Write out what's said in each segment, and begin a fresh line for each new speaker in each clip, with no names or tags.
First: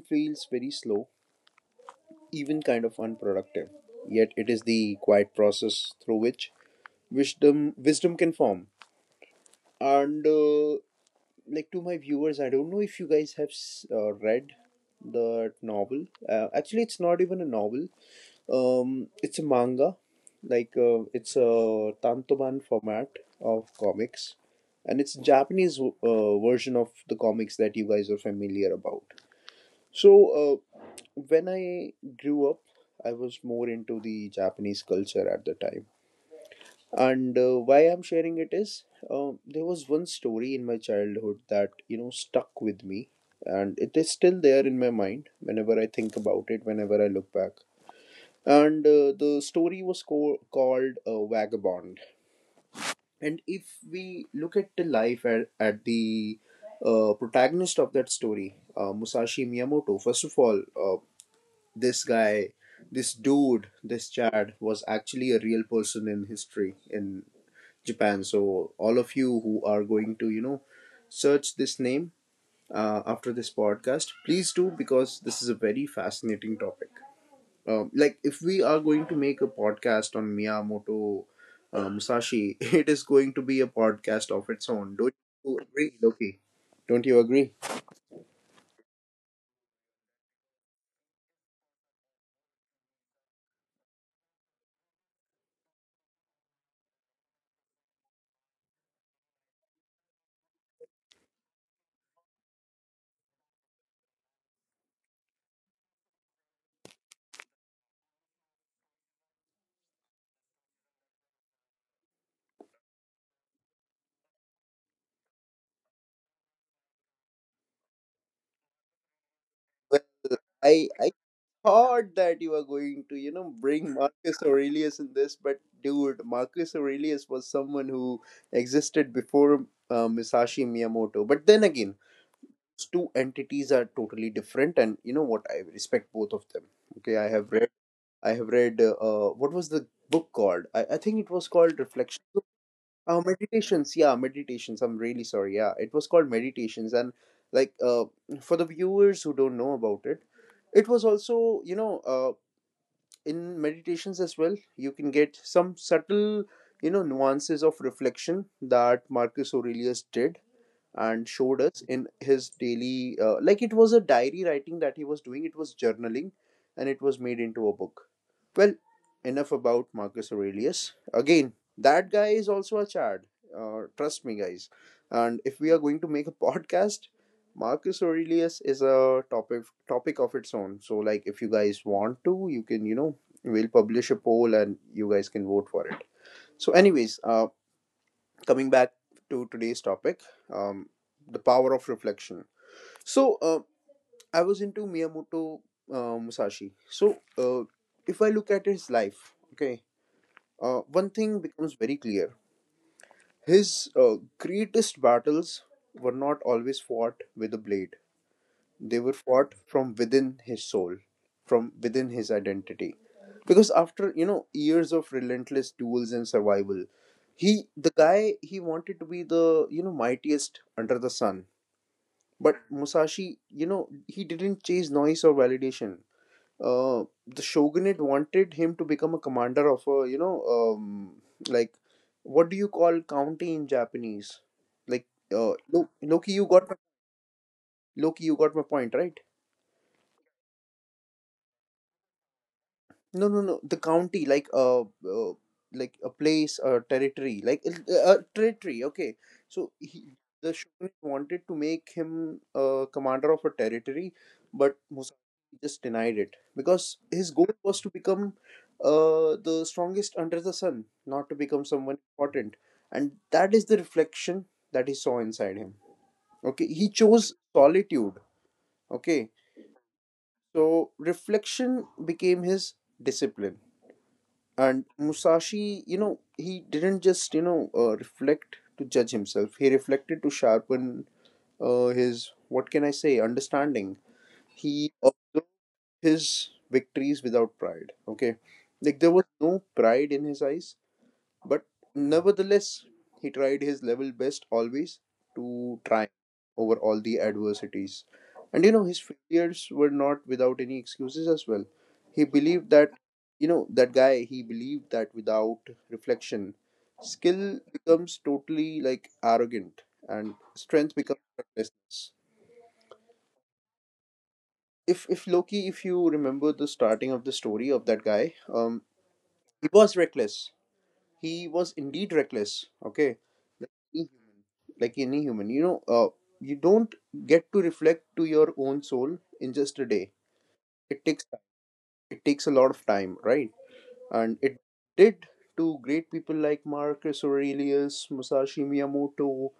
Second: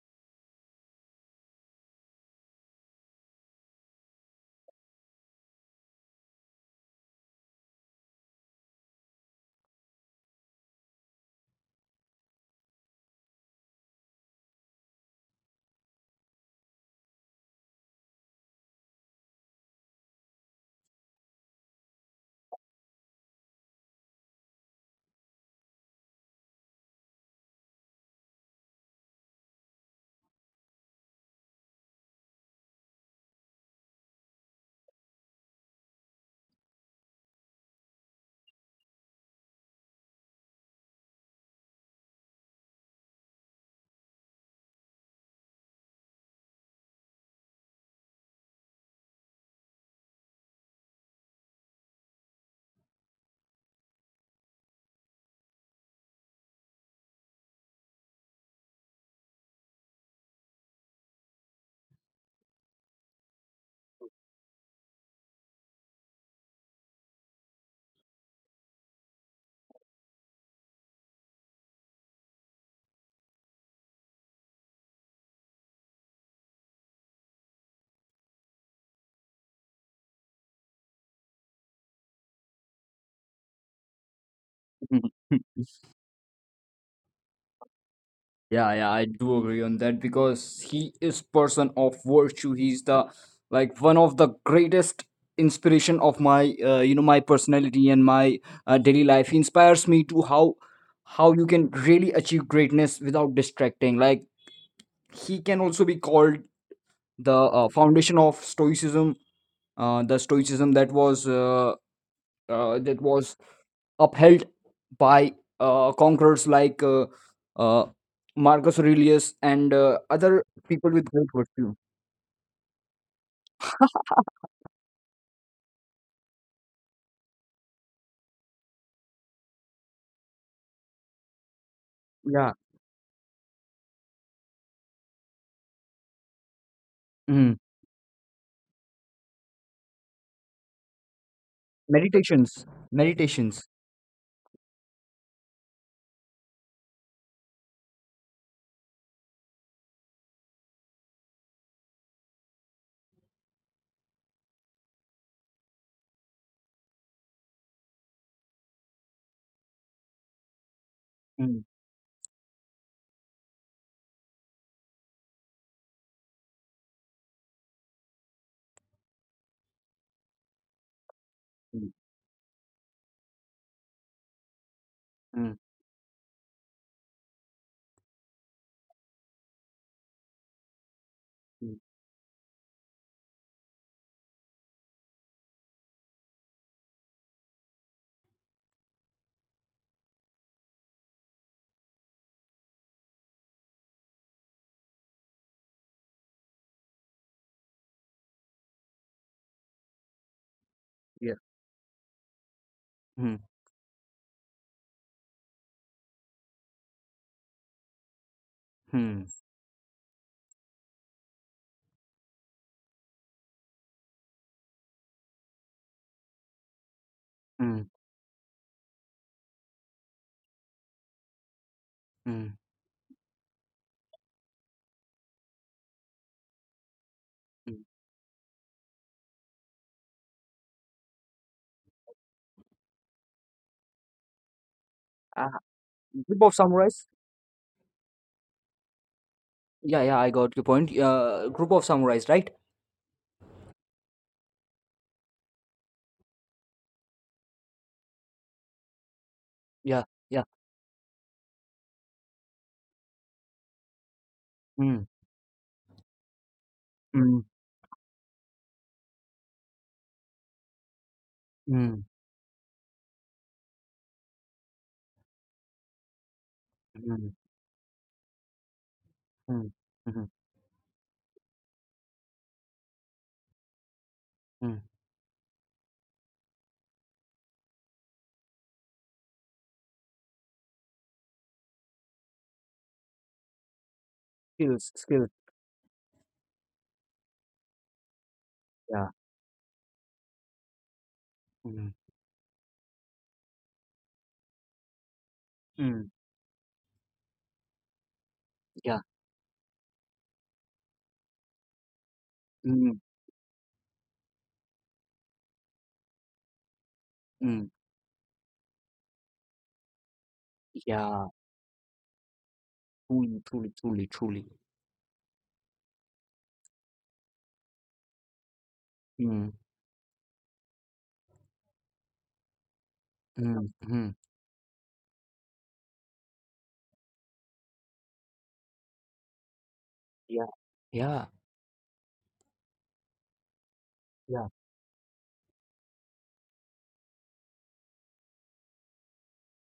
feels very slow, even kind of unproductive. Yet it is the quiet process through which wisdom can form and like, to my viewers, I don't know if you guys have read the novel, actually it's not even a novel, it's a manga, it's a tantoban format of comics, and it's Japanese version of the comics that you guys are familiar about. so uh, when I grew up, I was more into the Japanese culture at the time. And why I'm sharing it is, there was one story in my childhood that, you know, stuck with me, and it is still there in my mind whenever I think about it, whenever I look back. And the story was called Vagabond. And if we look at the life at the protagonist of that story, Musashi Miyamoto, first of all, this guy, this dude, this chad was actually a real person in history, in Japan. So all of you who are going to, you know, search this name after this podcast, please do, because this is a very fascinating topic. Like, if we are going to make a podcast on Miyamoto Musashi, it is going to be a podcast of its own.
Mhm.
Don't you agree, Loki? Don't you agree?
Yeah, yeah, I do agree on that because he is person of virtue. He's the like one of the greatest inspiration of my you know my personality and my daily life. He inspires me to how you can really achieve greatness without distracting. Like he can also be called the foundation of Stoicism. The Stoicism that was uh, that was upheld by conquerors like uh, Marcus Aurelius and
Well,
other people
I
with
I
great virtue.
thought that you were going to, you know, bring Marcus Aurelius in this, but dude, Marcus Aurelius was someone who existed before Musashi Miyamoto. But then again,
Yeah.
those two entities are totally different, and you know what? I respect both of them. Okay,
Mm.
I have read, what was the book called? I think it was called Reflections.
Meditations. Meditations.
Meditations, yeah, meditations. I'm really sorry. Yeah, it was called Meditations, and like uh, for the viewers who don't know about it, it was also, you know, in Meditations as well you can get some subtle, you know, nuances of reflection that Marcus Aurelius did and
Mm.
showed us in his daily, like, it was a diary writing that he was doing, it was journaling, and it was made into a book. Well, enough about Marcus Aurelius again.
Mm.
That guy is also a chad, trust me, guys. And
Mm.
if we are going to make a podcast, Marcus Aurelius is a topic of its own, so, like, if you
Mm.
guys want to, you can, you know, we'll publish a poll and you guys can vote for it. So, anyways, coming back to today's topic, um, the power of reflection. So I was into miyamoto Musashi, so, uh, if I look at his life, okay, one
Yeah.
thing becomes very clear.
Mm.
His greatest battles were not always fought with a blade. They were
Mm.
fought from within his soul, from within his identity. Because after, you know, years of relentless duels and survival, he,
Mm.
the guy, he wanted to be the, you know, mightiest under the sun.
Mm.
But Musashi, you know, he didn't chase noise or validation. The
Mm.
shogunate wanted him to become a commander of a, you know, like, what do you call county in Japanese? Like
Uh,
Loki,
Group
you
of
got my,
samurais.
Loki, you got my point, right?
Yeah, yeah, I got your point. Group of samurais, right?
No, no, no. The county, like, like a place, a territory, like a territory. Okay, so
Yeah,
he,
yeah.
the shogun wanted to make him a commander of a territory, but
Mm.
Musashi just denied it because his
Mm.
goal was to become the strongest under the sun, not to become someone
Mm.
important, and that is the reflection that he saw inside him. Okay, he
Mm.
chose solitude. Okay,
Mm. Mm.
so reflection became his discipline.
Mm.
And Musashi, you know, he didn't just, you know, reflect to judge himself. He reflected to sharpen his, what can I say, understanding.
Skills,
He
skills.
observed his victories without pride. Okay. Like,
Yeah.
there was no pride in his eyes. But
Mm.
nevertheless, he tried his level best always to
Mm.
try over all the adversities. And you know,
Yeah.
his failures were not without any excuses as well. He believed that,
Mm.
you know, that guy, he believed that without reflection, skill
Mm.
becomes totally like arrogant and strength becomes
Yeah.
recklessness.
Truly, truly, truly, truly.
If Loki, if you remember the starting of the story of that guy,
Mm,
he was reckless. He was indeed reckless. Okay,
mm,
he,
mhm.
like any human, you know, you don't get to reflect to your own soul in just a day.
Yeah,
it
yeah,
takes it takes a lot of time, right? And
yeah.
it did, to great people like Marcus Aurelius, Musashi Miyamoto,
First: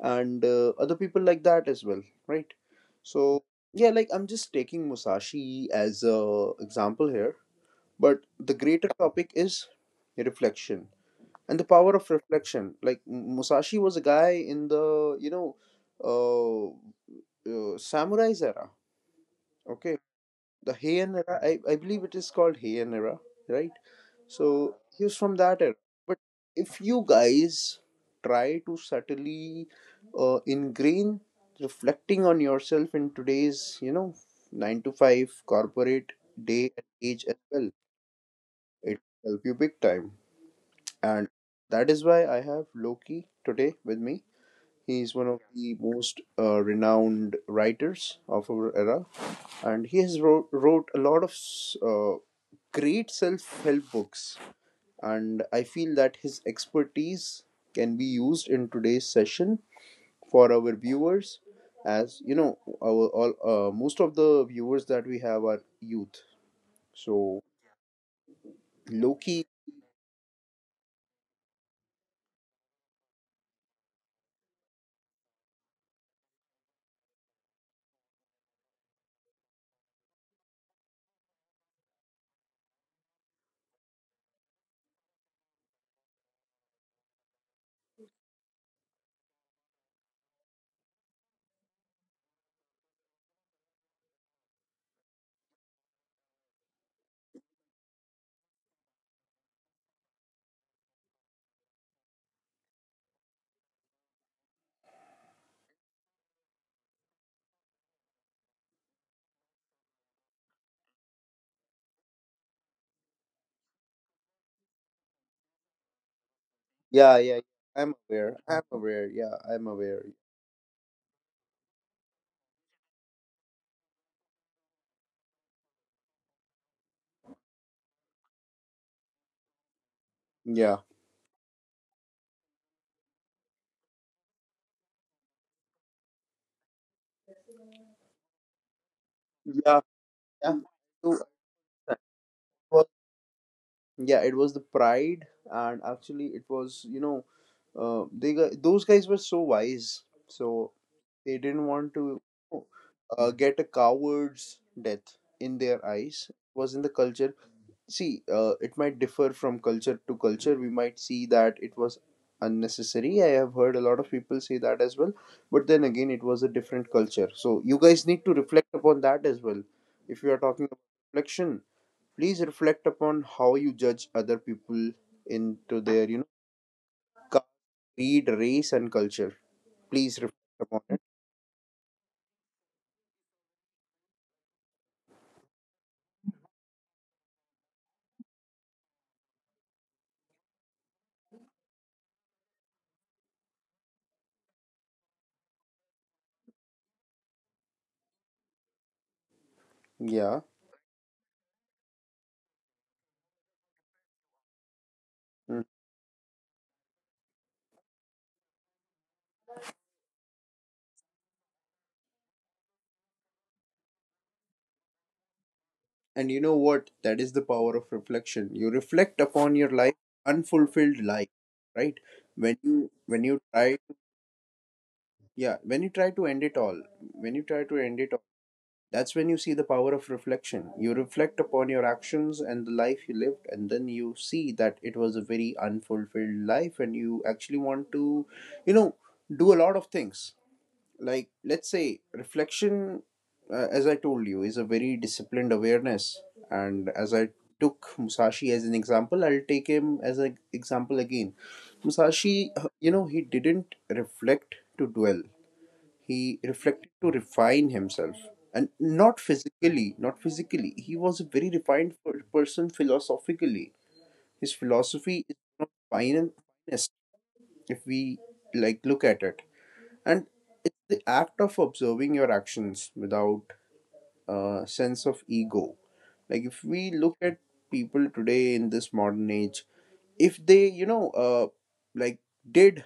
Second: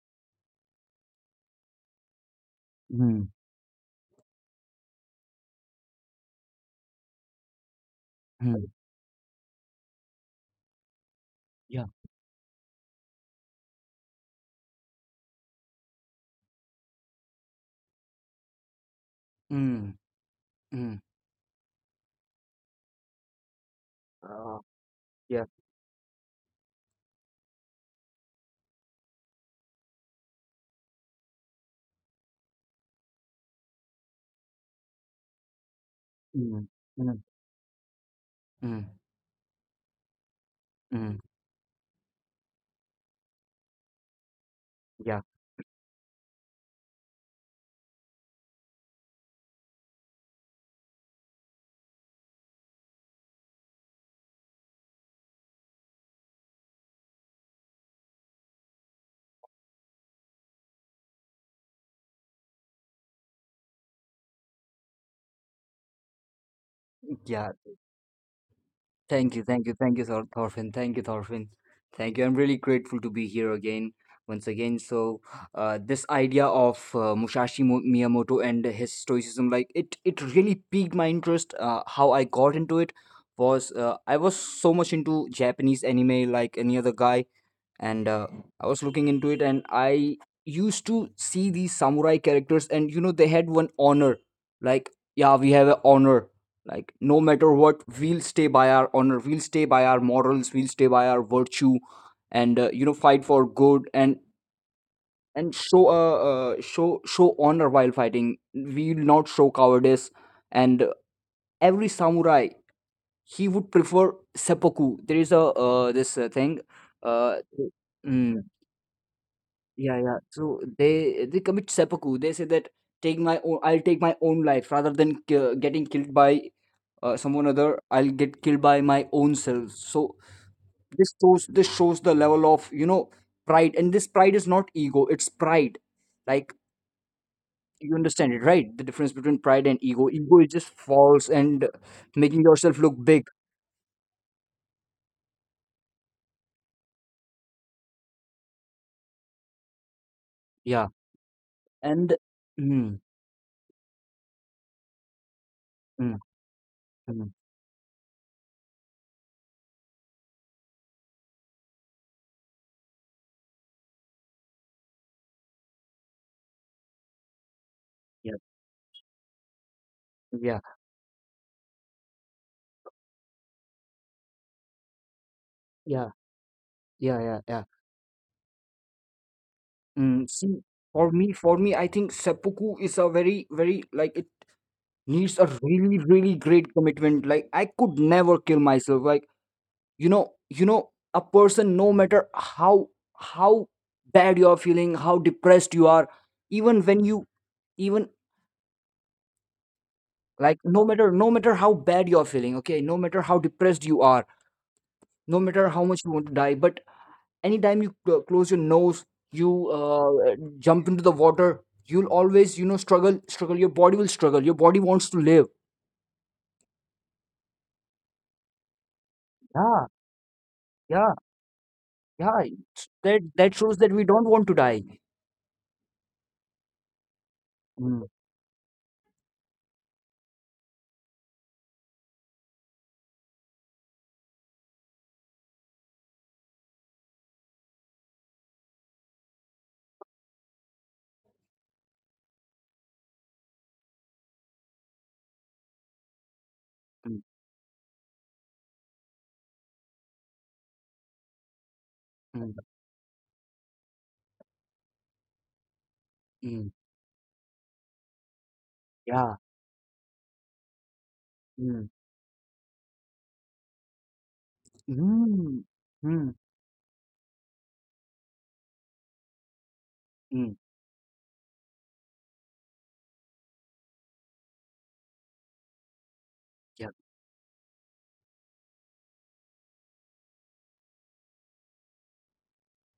and other people like that as well, right?
Mm,
So, yeah, like, I'm just taking Musashi as a example here, but the
mm,
greater topic is reflection and the
yeah.
power of reflection. Like, Musashi was a guy in the, you know, uh, samurais era.
Mm,
Okay, the
mm.
Heian era. I believe it is called Heian era, right?
Uh,
So he was from
yeah.
that era. But if you guys try to subtly ingrain reflecting on yourself in today's, you know, 9 to 5 corporate
Mm,
day and
mm,
age as well,
mm,
it will help you big time.
mm.
And that is why I have Loki today with me. He is
Yeah,
one of the most renowned writers of our era, and he has wrote a lot of great self-help books, and I feel that his expertise can be used in today's session for our viewers, as, you know, our all most of the viewers that we have are youth, so
yeah. Thank you,
Loki,
thank you, thank you, Thorfinn. Thank you, Thorfinn. Thank you. I'm really grateful to be here again, once again. So, this idea of Musashi Miyamoto and his stoicism, like it really piqued my interest. How I got into it was I was so much into Japanese anime, like any other guy and I was looking into it, and I used to see these samurai characters, and they had one honor, like yeah, we have an honor, like no matter what, we'll stay by our honor, we'll stay by our morals, we'll stay by our virtue, and fight for good and show honor while fighting. We'll not show cowardice, and every samurai he would prefer seppuku. There is a this thing.
yeah,
Uh,
yeah, I'm
hmm.
aware, I'm aware, yeah, I'm
Yeah,
aware,
yeah. So they commit seppuku. They say that I'll take my own life rather than getting killed by someone other. I'll get killed by my own self. So
yeah,
this shows the level of pride, and this pride is not ego. It's pride. Like you understand it, right? The difference between pride and
yeah,
ego. Ego is
yeah.
just
So,
false
it
and making yourself look
was-
big.
yeah, it was the pride. And actually it was, you know, those guys were so wise, so
Yeah,
they didn't want
and
to
mm,
get a coward's death in their
mm,
eyes. It was in the
mm,
culture. See, it might differ from culture to culture. We might see that it was unnecessary. I have heard a lot of people say that as well. But then again, it was a different culture. So you guys need
yeah,
to reflect upon that as well. If you are
yeah,
talking about reflection, please reflect upon how you judge other people into
yeah,
their, you know,
yeah, yeah,
ca-
yeah.
creed, race, and culture. Please
Mm, see,
reflect upon it.
for me, I think seppuku is a very, very like it needs a really, really great commitment. Like I could never kill myself. Like a person, no matter how bad you are feeling, how depressed you are, even when you, even
Yeah.
like no matter how bad you are feeling, okay, no matter how depressed you are, no matter
Mm.
how much you want to die, but anytime you close your nose you jump into the water. You'll always struggle, your body will struggle, your body wants to live.
And you know what? That is the power of reflection. You reflect upon your
Yeah,
life, unfulfilled
yeah,
life, right?
yeah.
When you
That shows
try
that we don't want to die.
Yeah, when you try to end it all, when you try to
Mm,
end it all, that's when you see the power of reflection. You reflect upon your actions and the life you lived, and then you see that it was a very unfulfilled life, and you actually want to, you know, do a lot of things. Like, let's say reflection as I told you is a very disciplined awareness, and
mm,
as I took Musashi as an example, I'll take him as an example again.
mm,
Musashi, he didn't reflect to dwell, he
mm,
reflected to refine himself. And not
yeah.
physically not physically he was a very
Mm,
refined person philosophically. His philosophy is
mm,
one of the
mm,
finest, if we like look at it. And
mm,
it's the act of observing your actions without a sense of ego. Like, if
yeah.
we look at people today in this modern age, if they, like, did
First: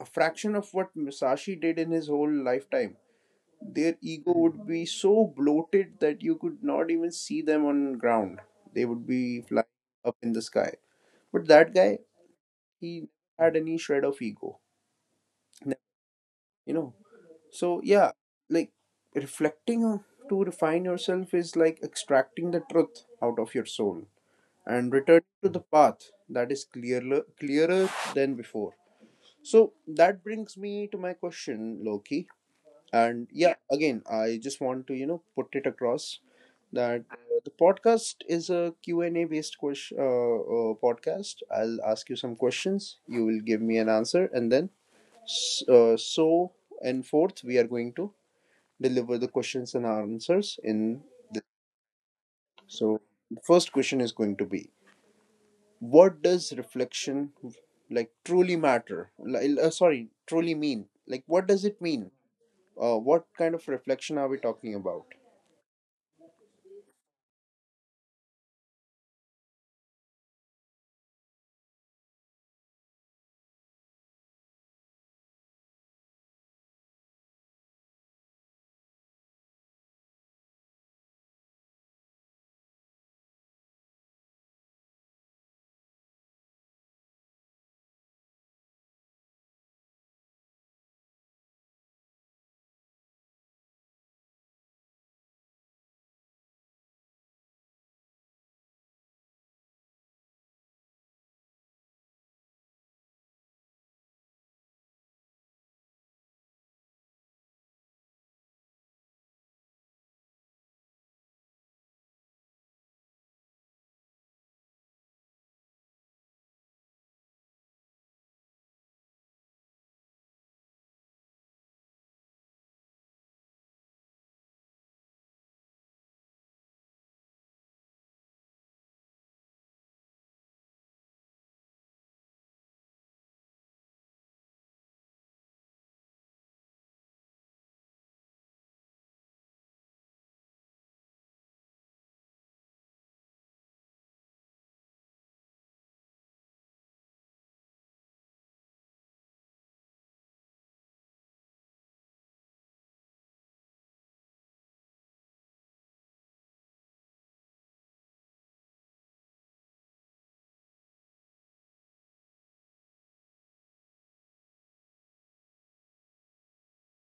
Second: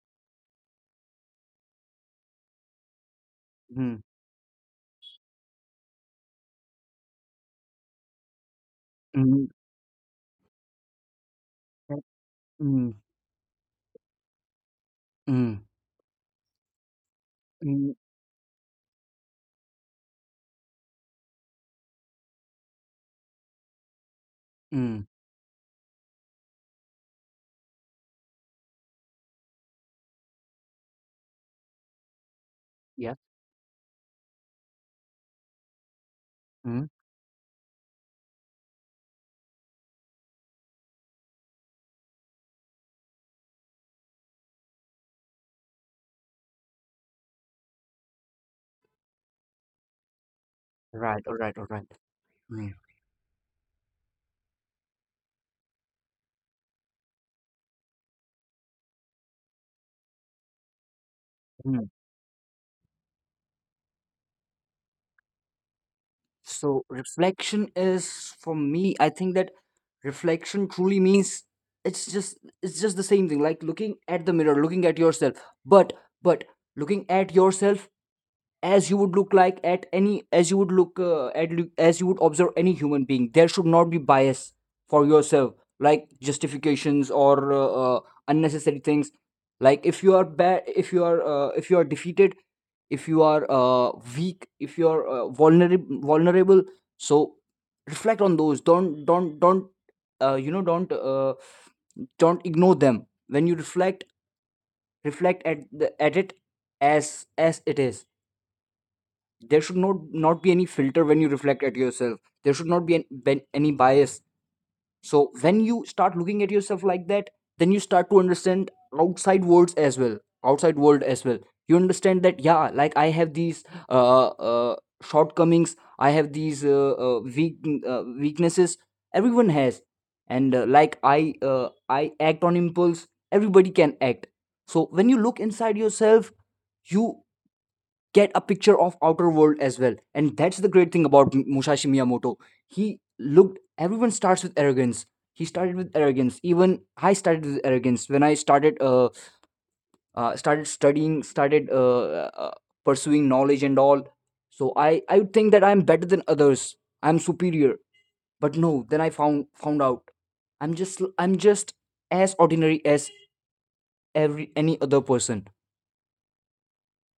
a fraction of what Musashi did in his whole lifetime, their
Mm,
ego would be so bloated that you could not even see them on ground. They would be
mm,
flying up in the sky. But that
yeah,
guy,
mm,
he had any shred of ego
mm,
you know so
mm,
yeah, like, reflecting on- to refine yourself is like extracting the truth out of your soul and
mm,
return to the path that is clearer than before. So that brings me to my question, Loki.
yes.
And yeah, again, I just want to put it across
Mm,
that the podcast is a Q&A based question, podcast. I'll ask you some questions, you will give me an answer, and then so and forth, we are going to deliver the questions and answers in
right. All
this.
right, all right. Mm,
So the first question is going to be, what does reflection, like, truly matter? Sorry, truly mean? Like, what does it
mm.
mean? What kind of reflection are we talking about?
So reflection is, for me, I think that reflection truly means it's just the same thing, like looking at the mirror, looking at yourself. But but looking at yourself as you would observe any human being, there should not be bias for yourself, like justifications or uh, unnecessary things. Like if you are bad, if you are defeated, if you are weak, if you are vulnerable, so reflect on those. Don't you know don't ignore them when you reflect. Reflect at it as it is. There should not be any filter when you reflect at yourself. There should not be any bias. So when you start looking at yourself like that, then you start to understand outside worlds as well outside world as well. You understand that, yeah, like I have these shortcomings, I have these weaknesses, everyone has. And like I act on impulse, everybody can act. So when you look inside yourself, you get a picture of outer world as well. And that's the great thing about Musashi Miyamoto. He looked, everyone starts with arrogance, he started with arrogance. Even I started with arrogance when I started started studying, started pursuing knowledge and all. So I would think that I'm better than others, I'm superior. But no, then I found out I'm just as ordinary as every any other person.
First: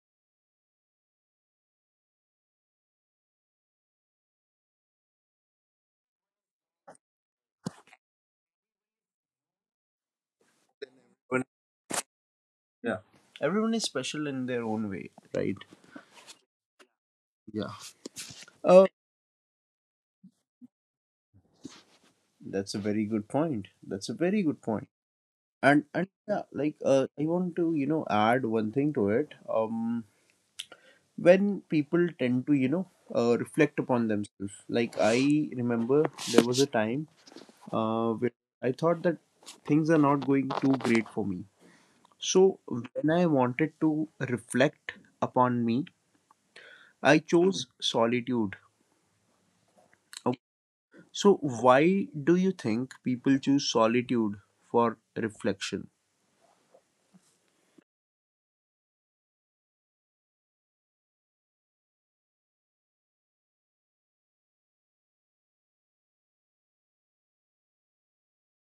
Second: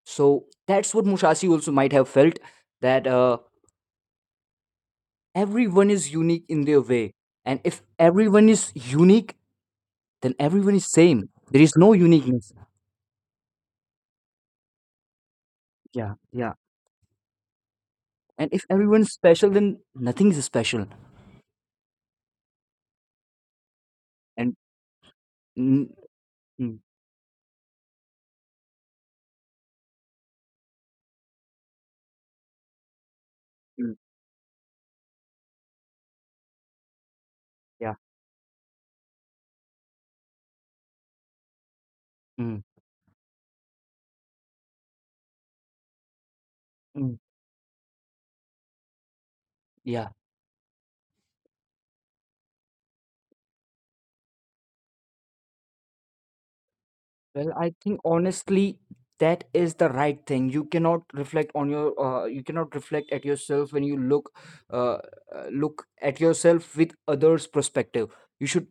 So that's what Musashi also might have felt, that everyone is unique in their way. And if everyone is unique, then everyone is same.
Everyone-
There is no uniqueness.
yeah, everyone is special in their own way, right?
Yeah, yeah.
Yeah.
And if
uh,
everyone is special, then nothing is special.
that's a very good point. That's a very
And
good point. and
mm,
and yeah, like,
mm,
I want to, add one thing to it. When people tend to, reflect
mm,
upon themselves, like, I remember there was a time
yeah,
where I thought that things are not going too great for me. So
mm,
when I wanted to reflect upon me,
mm,
I chose solitude.
yeah.
Okay. So why do you think people choose solitude for reflection?
Well, I think honestly, that is the right thing. You cannot reflect on you cannot reflect at yourself when you uh, look at yourself with others' perspective. You should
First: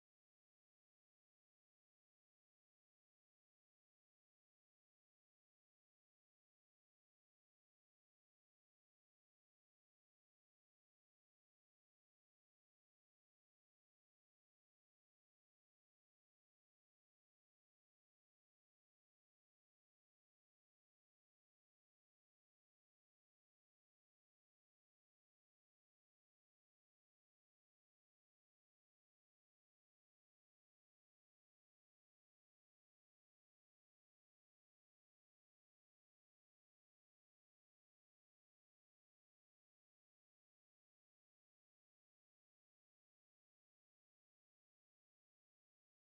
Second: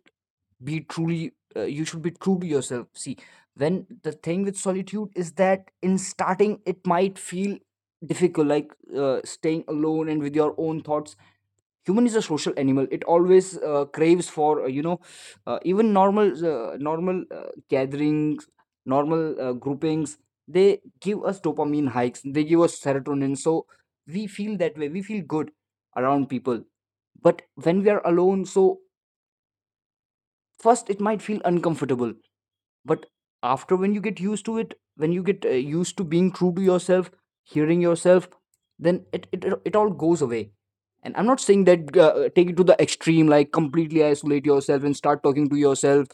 be truly you should be true to yourself. See, when the thing with solitude is that in starting, it might feel difficult, like staying alone and with your own thoughts. Human is a social animal, it always craves for even normal normal gatherings, normal groupings. They give us dopamine hikes, they give us serotonin, so we feel that way, we feel good around people. But when we are alone, so first it might feel uncomfortable. But after, when you get used to it, when you get used to being true to yourself, hearing yourself, then it all goes away. And I'm not saying that take it to the extreme, like completely isolate yourself and start talking to yourself.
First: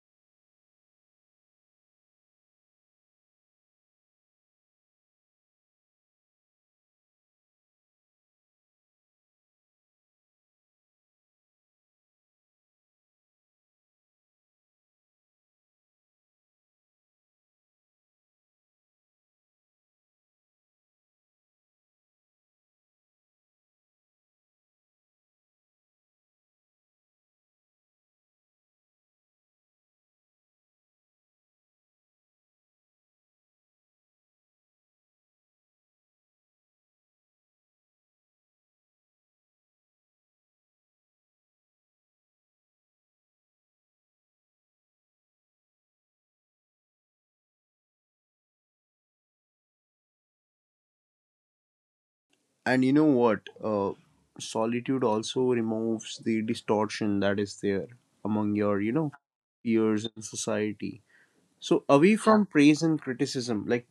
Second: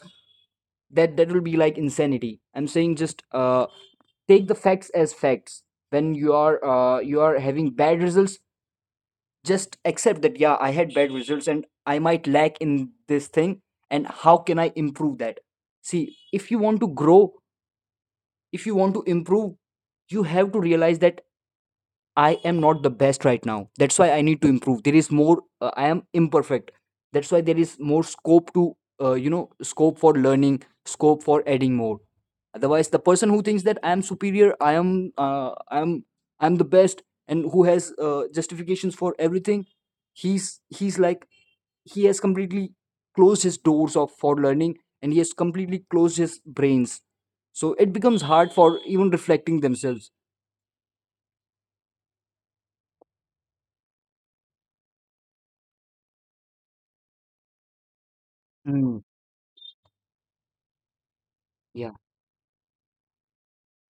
That will be like insanity. I'm saying just take the facts as facts. When you are having bad results, just accept that, yeah, I had bad results and I might lack in this thing. And how can I improve that? See, if you want to grow, if you want to improve, you have to realize that I am not the best right now, that's why I need to improve. There is more, I am imperfect, that's why there is more scope to you know scope for learning, scope for adding more. Otherwise the person who thinks that uh, i am I'm the best, and who has justifications for everything, he's he's like he has completely closed his doors of for learning, and he has completely closed his brains. So it becomes hard for even reflecting themselves.
And you know what, solitude also removes the distortion that is there among your,
Mm,
peers in society. So
yeah.
away from praise and criticism, like,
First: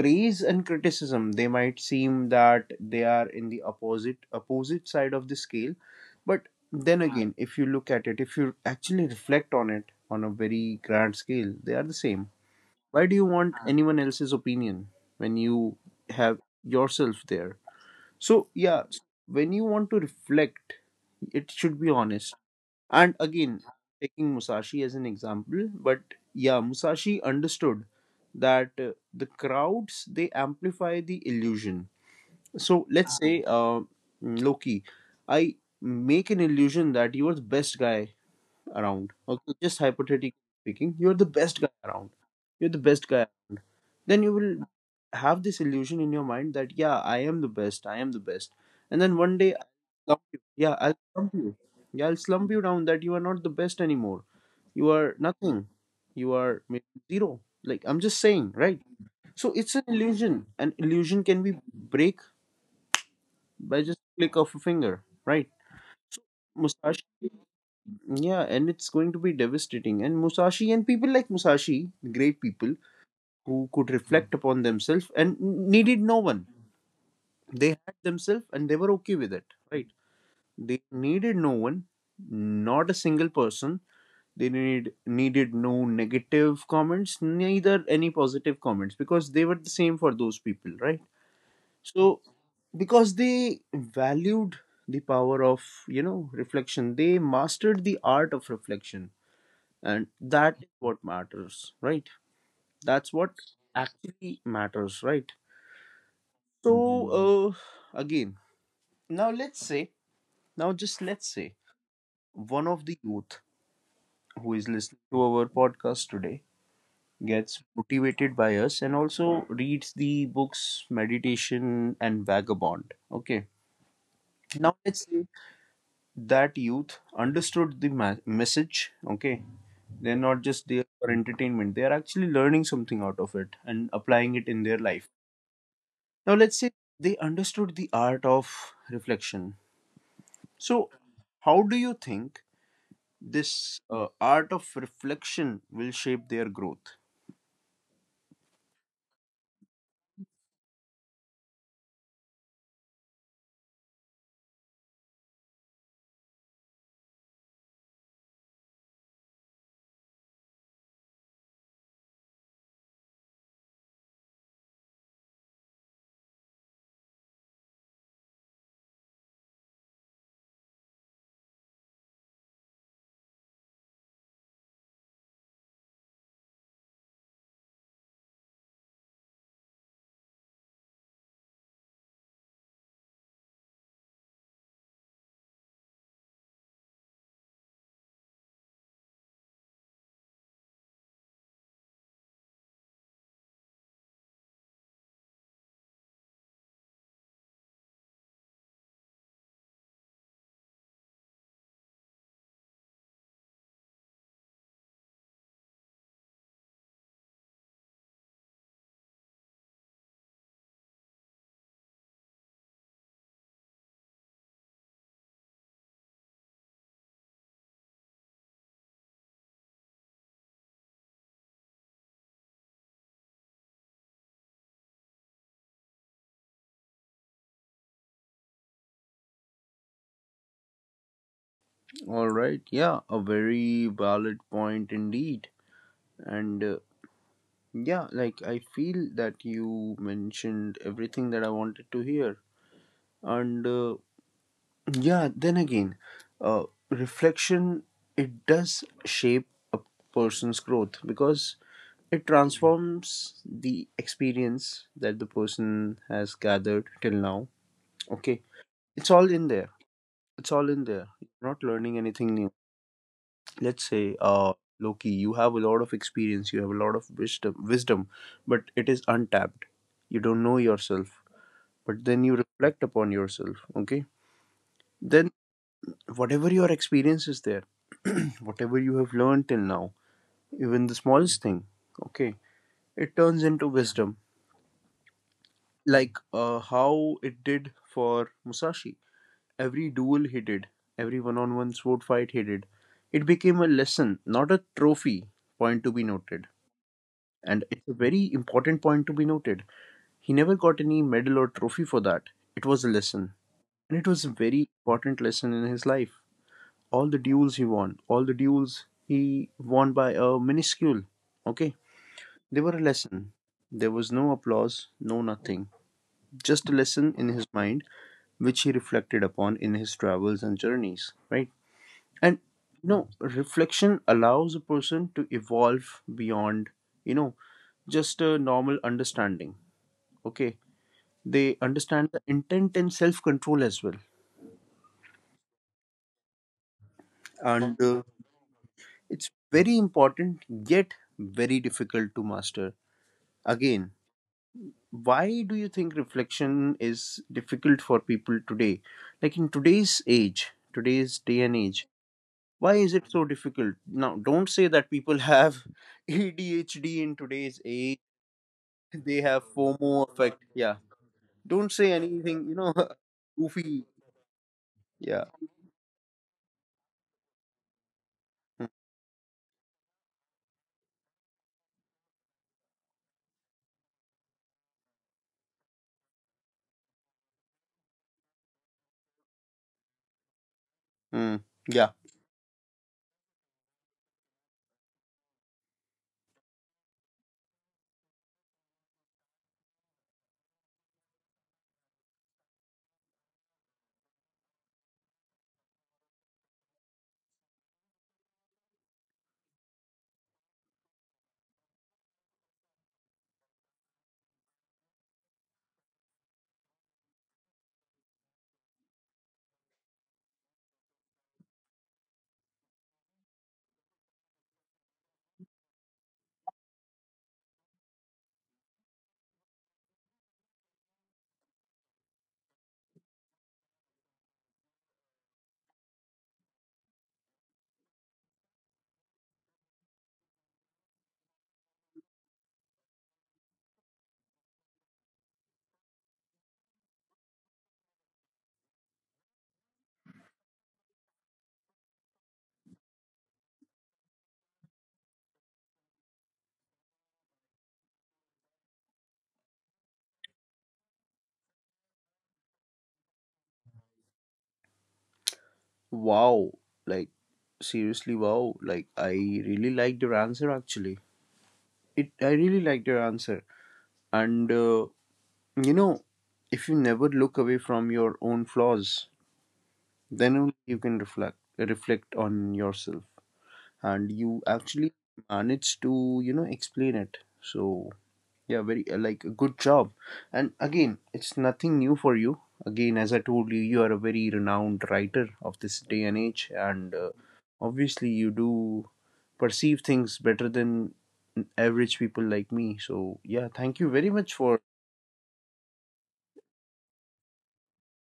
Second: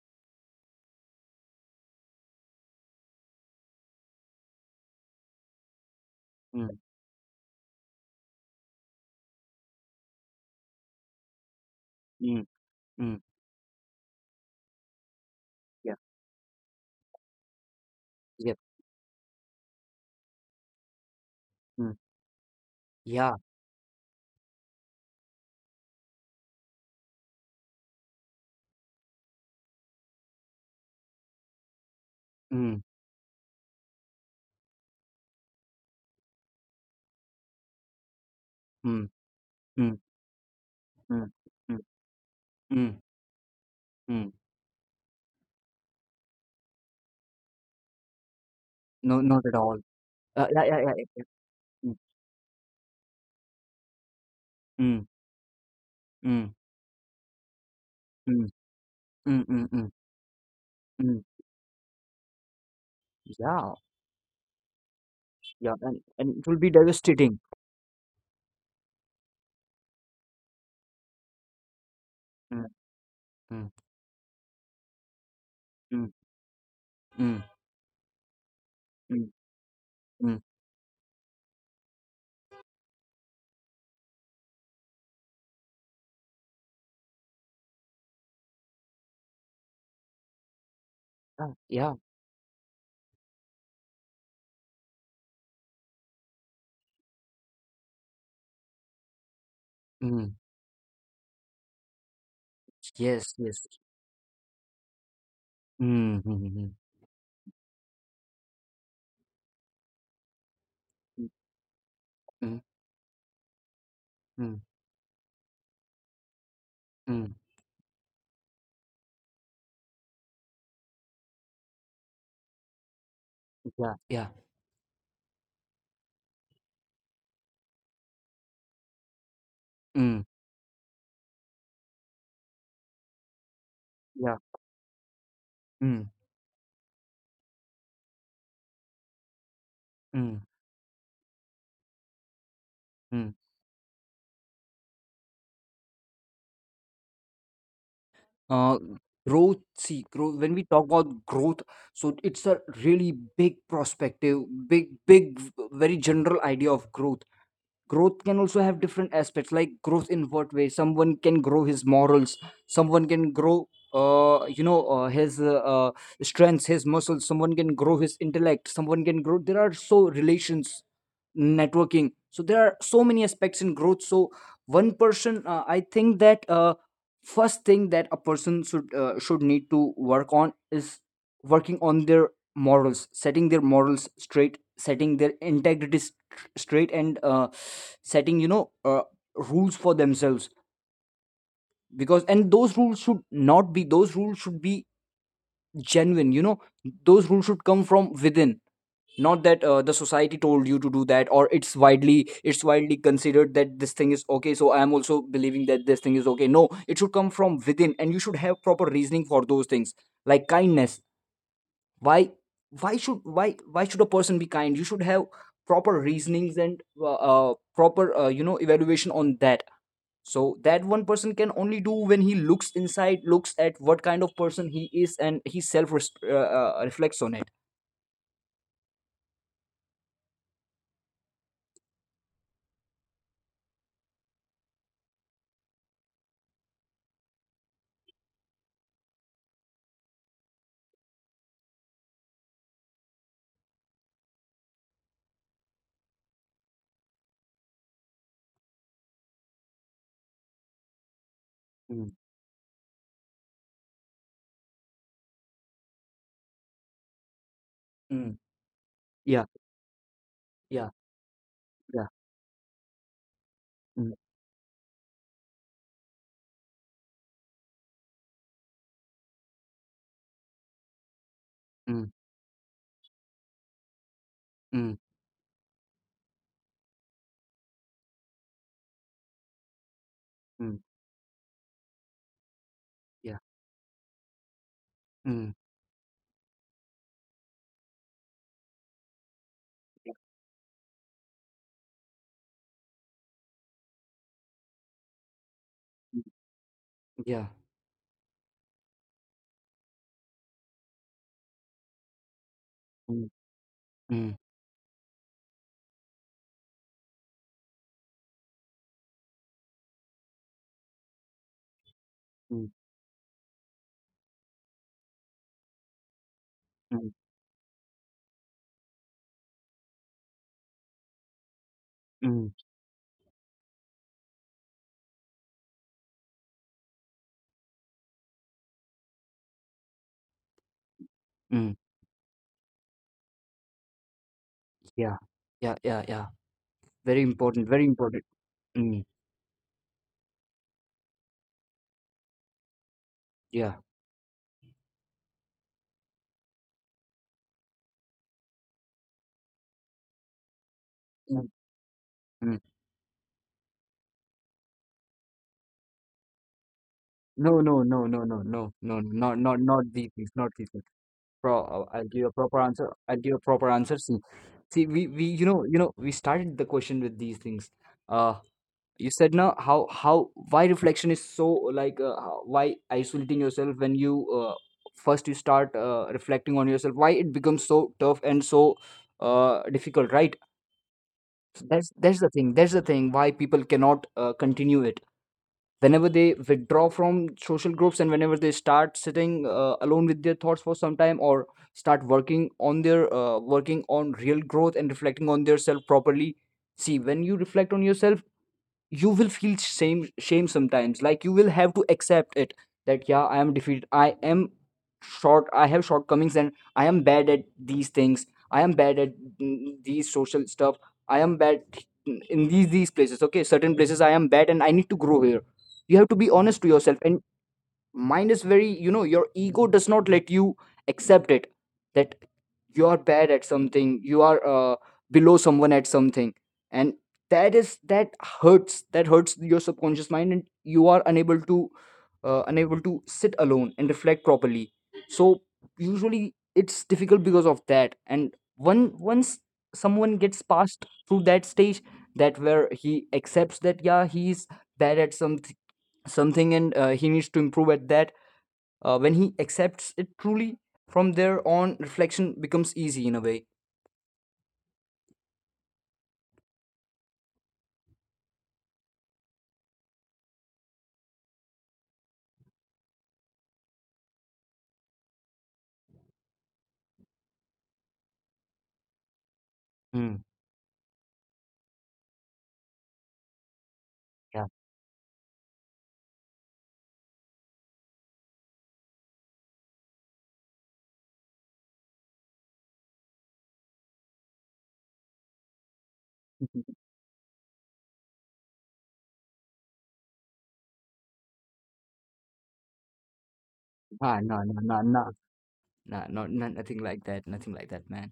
praise and criticism, they might seem that they are in the opposite side of the scale, but
Mm,
then again, if you look at it, if you actually reflect on it on a very grand scale, they are the same.
mm,
Why do
mm,
you want anyone else's opinion when you
yeah,
have yourself there? So
yeah.
yeah, when you want to reflect, it should be
Mm,
honest. And
yeah.
again, taking Musashi as an example, but yeah, Musashi understood that the crowds, they amplify the illusion.
Mm,
So let's say, Loki, I make an illusion that you are the best guy
mm,
around. Okay, just
mm,
hypothetically speaking, you're the
mm,
best guy
mm,
around. You're the
mm,
best guy, then
mm.
you will have this illusion in your mind that, yeah, I am the best, I am the best. And then
No,
one
not at
day
all.
I'll slump you.
Yeah,
Yeah,
yeah, yeah,
I'll
yeah. Yeah.
slump you.
Mm,
Yeah, I'll slump you down, that you are not the best anymore, you
mm,
are nothing, you
mm,
are maybe zero, like, I'm just
mm,
saying, right?
mm,
So
mm,
it's an
mm,
illusion. An
mm.
illusion can be break
Yeah,
by just click of a finger, right?
yeah, and,
so
and it will be
musashi
devastating.
Yeah, and it's going to be devastating. And Musashi, and people like Musashi, great
Mm,
people, who
mm,
could reflect upon themselves and needed
mm,
no one,
mm,
they had themselves and they were okay
mm,
with it, right?
mm.
They needed no one, not a single person. They needed no negative comments, neither any positive comments, because they were the same for those people, right?
Ah, yeah.
So because they valued the power of, you know, reflection, they mastered the art of reflection, and
Mm.
that is what matters, right? That's what
Yes, yes.
actually matters, right?
Mm, mhm, mhm.
So, uh, again, now let's say, now just let's say,
Mm,
one of the youth who
mm,
is listening to our podcast today
mm.
gets motivated by us and also reads the books Meditation and Vagabond, okay?
Yeah, yeah.
Now let's say that youth understood the message, okay? They're
Mm,
not just there for entertainment, they are actually learning something out of it and applying
yeah.
it in their life.
Mm,
Now let's say they understood the art of reflection.
mm,
So how do you think
mm.
this art of reflection will shape their growth?
Uh, Growth, see, growth, when we talk about growth, so it's a really big perspective, big, big, very general idea of growth. Growth can also have different aspects, like growth in what way someone can grow his morals, someone can grow his strengths, his muscles, someone can grow his intellect, someone can grow, there are so relations, networking. So there are so many aspects in growth. So one person I think that first thing that a person should, need to work on, is working on their morals, setting their morals straight, setting their integrity straight, and setting rules for themselves. Because, and those rules should not be, those rules should be genuine, those rules should come from within. Not that the society told you to do that, or it's widely considered that this thing is okay, so I am also believing that this thing is okay. No, it should come from within, and you should have proper reasoning for those things. Like kindness. why why should a person be kind? You should have proper reasonings and proper evaluation on that. So that one person can only do when he looks inside, looks at what kind of person he is, and he self reflects on it.
All right. Yeah, a very valid point indeed. And yeah, like, I feel that you mentioned everything that I wanted to hear. And yeah, then again, uh, reflection, it does shape a person's growth, because
Mm,
it transforms the experience that the person has gathered till now.
mm,
Okay. It's all
yeah,
in there. It's all in
yeah,
there. You're not learning
yeah.
anything new. Let's
Mm,
say Loki, you have a lot of experience, you have a lot of wisdom, but it is untapped. You don't know yourself. But
mm,
then you reflect upon yourself, okay?
mm,
Then whatever your experience is there, whatever you have learned till now,
mm,
even the smallest thing, okay, it
yeah.
turns into wisdom.
Mm,
Like, how it did for Musashi. Every
yeah.
duel he did, every one on one sword fight he did, it became a lesson, not a trophy, point to be
Mm,
noted,
yeah,
and it's a very important point to be noted. He never got any medal or trophy for that. It was a
mm,
lesson, and it was
mm,
a very important lesson in his life. All the duels he won, all the duels he won by a minuscule, okay,
mm,
they were a lesson. There was no applause, no nothing. Just a
mm,
lesson in his mind, which he reflected upon in his travels and journeys, right? And,
mm,
you know, reflection allows a person to evolve beyond, you know, just a normal understanding, okay? They
mm,
understand the intent and self control as well.
yeah. Yeah, yeah, yeah, very important, very
And
important. Mm,
it's very important, yet very difficult to master.
yeah.
Again, why do you think reflection is difficult for people today, like in today's age, today's
Mm,
day and age?
mm.
Why is it so difficult? Now don't say that people have ADHD in
No,
today's
no, no,
age,
no, no, no, no,
they
not
have
not not
fomo
VPs,
effect,
not VPs.
yeah,
Pro,
don't say
I'll give you a
anything,
proper
you know.
answer. I'll give you a proper
Goofy.
answer. See, see, we
Yeah.
we started the question with these things. Uh,
Mm.
you said now how why reflection is so like why isolating yourself when you uh, first you start reflecting on yourself, why it becomes so tough and so difficult, right?
Mm.
So that's
Yeah.
that's the thing. That's the thing why people cannot continue it whenever they withdraw from social groups, and whenever they start sitting alone with their thoughts for some time, or start working on their working on real growth and reflecting on their self properly. See, when you reflect on yourself, you will feel shame sometimes. Like, you will have to accept it that yeah, I am defeated, I am short, I have shortcomings, and I am bad at these things. I am bad at these social stuff. I am bad in these places. Okay, certain places I am bad and I need to grow here. You have to be honest to yourself. And mind is very, you know, your ego does not let you accept it, that you are bad at something, you are below someone at something, and that is that hurts. That hurts your subconscious mind, and you are unable to unable to sit alone and reflect properly. So usually it's difficult because of that. And one once someone gets past through that stage, that where he accepts that yeah, he's bad at something, and he needs to improve at that. When he accepts it truly, from there on reflection becomes easy in a way.
Wow, like, seriously, wow. Like, I really liked your answer, actually. It, I really liked your answer. And you know, if you never look away from your own flaws,
Mm,
then only you can reflect on yourself, and
yeah.
you actually manage to, you know, explain it. So yeah, very like, a good job. And again, it's nothing new for you. Again, as I told you, you are a very renowned writer of this day and age, and obviously you do perceive things better than average people like me, so yeah, thank you
Ah,
very
no,
much
no,
for—
no, no. Nah, not nothing like that, nothing like that, man.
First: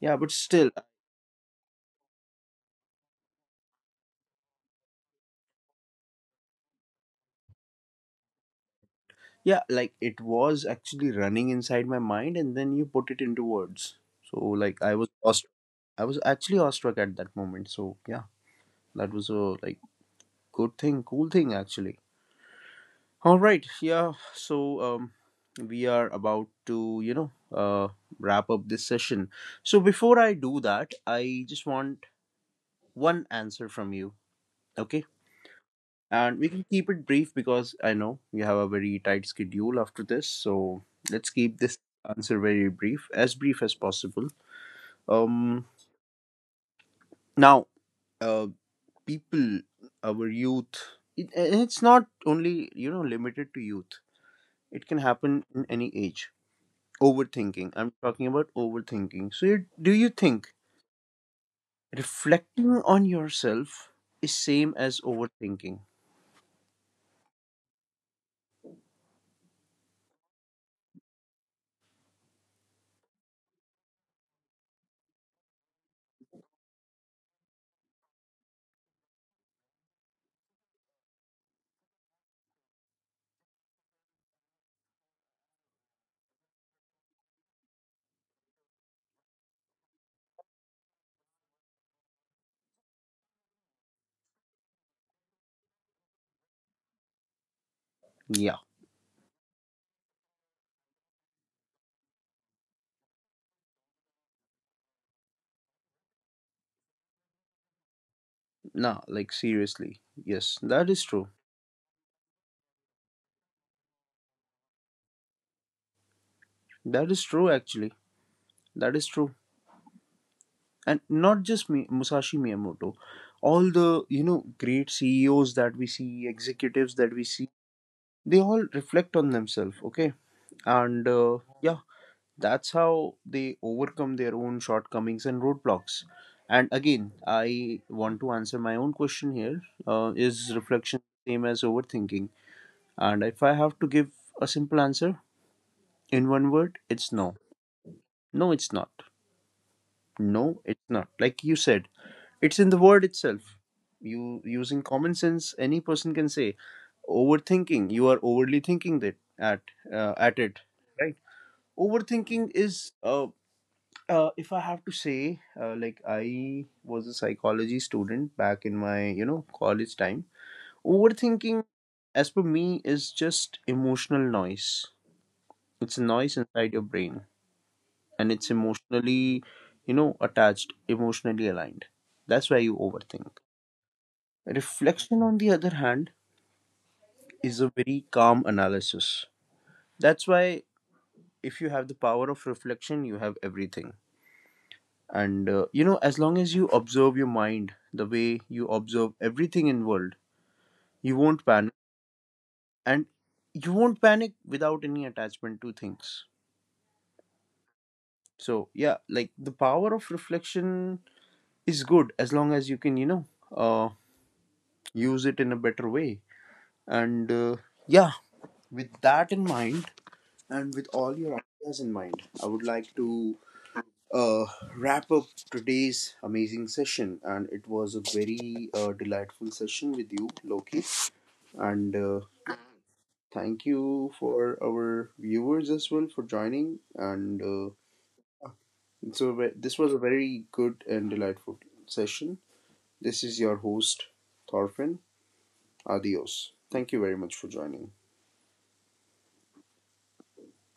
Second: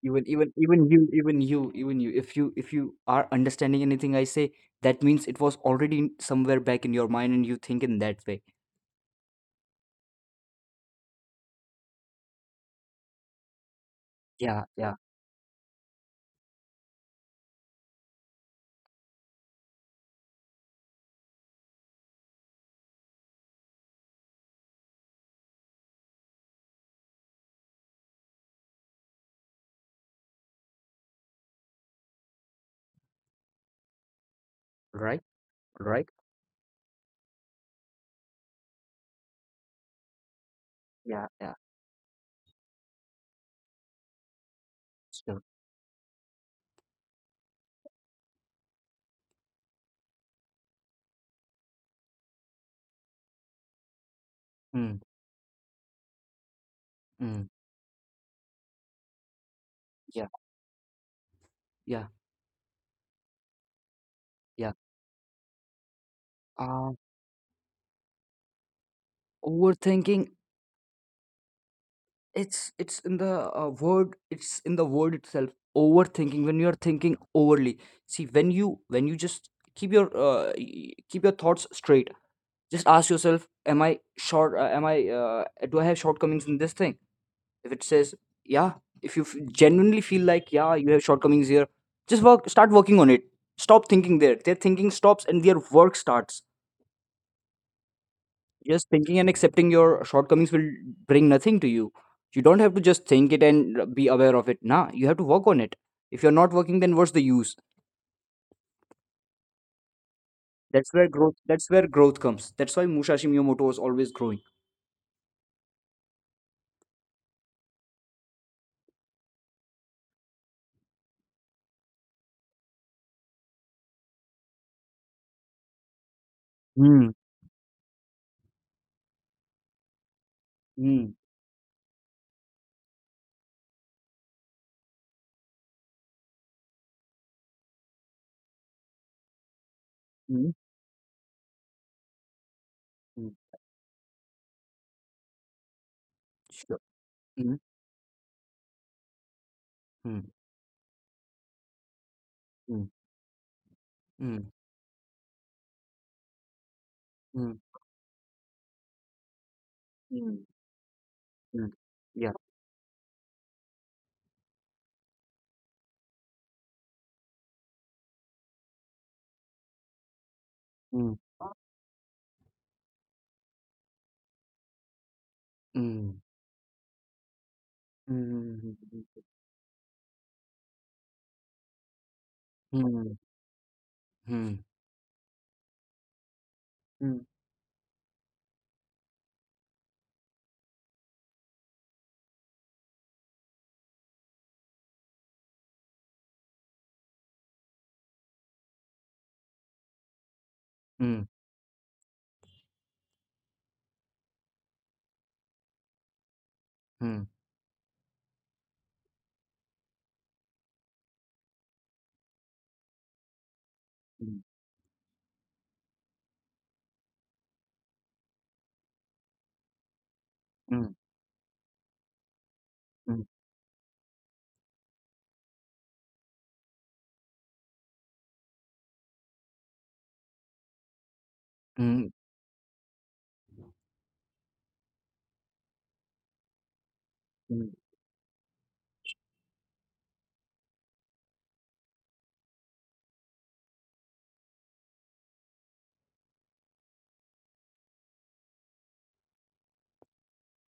yeah,
even
but
even
still.
even you even you even you if you are understanding anything I say, that means it was already somewhere back in your mind and you think in that way.
Yeah, like, it was actually running inside my mind and then you put it into words, so,
Yeah,
like, I
yeah.
was awestruck. I was actually awestruck at that moment, so yeah, that was a, like, good thing, cool thing actually. All right, yeah. So we are about to, you know, wrap up this session. So before I do that, I just want one answer from you, okay?
Right. Right.
And we can keep it brief because I know you have a very tight schedule after this. So
Yeah,
let's
yeah.
keep this answer very brief as possible.
Sure.
Um, now, uh, people, our youth, it, and it's not only, you know, limited to youth. It can
Mm,
happen in any age.
mm,
Overthinking. I'm talking about overthinking. So, you, do you
yeah,
think
yeah,
reflecting on yourself is
yeah.
same as overthinking?
uh Overthinking, it's in the word, it's in the word itself. Overthinking, when you're thinking overly. See, when you just keep your keep your thoughts straight, just ask yourself, am I short am I do I have shortcomings in this thing? If it says yeah, if genuinely feel like yeah, you have shortcomings here, just work start working on it. Stop thinking. There, their thinking stops and their work starts.
Yeah.
Just thinking and accepting your shortcomings will bring nothing to you. You don't have to just think it and be aware of it. Nah, you have to work on it. If you're not working, then what's the use?
Nah, like, seriously. Yes,
That's
that is
where
true.
growth. That's where growth comes. That's why Musashi Miyamoto was always growing.
That is true, actually. That is true. And not just me, Musashi Miyamoto. All the, you know, great CEOs that we see, executives
Mm.
that we see, they all reflect on themselves, okay? And
Mm.
yeah, that's how they overcome their own shortcomings and roadblocks. And again, I want to answer my own question here.
Mm.
Is reflection the same as overthinking? And
Mm.
if I have to give a simple answer in one
Sure.
word, it's no.
Mm.
No, it's not.
Mm.
No, it's not. Like you said, it's in the
Mm.
word itself. You
Mm.
using common sense, any person can say
Mm.
overthinking, you are overly thinking that at, at
Mm.
it, right?
Mm. Yeah.
Overthinking is if I have to say, like, I was a psychology student back in my, you know, college time.
Mm.
Overthinking, as per me, is just emotional noise. It's a
Mm.
noise inside your brain, and it's
Mm.
emotionally, you know, attached, emotionally aligned. That's why you
Mm.
overthink.
Mm.
Reflection, on the other hand,
Mm.
is a very calm analysis. That's why, if you have the power of reflection, you have everything. And you know, as long as you observe your mind the way you observe everything in world, you
Mm.
won't panic, and you won't panic without any attachment to things.
Mm.
So yeah, like, the power of reflection is good as long as you can, you know, uh,
Mm.
use it in a better way. And yeah, with that in mind, and with all your ideas in mind, I would like
Mm.
to uh, wrap up today's amazing session. And it was a very delightful session with you, Loki. And
Mm.
thank you for our viewers as well for joining. And
Mm.
so, this was a very good and delightful session. This is your host, Thorfinn. Adios. Thank you very much for joining.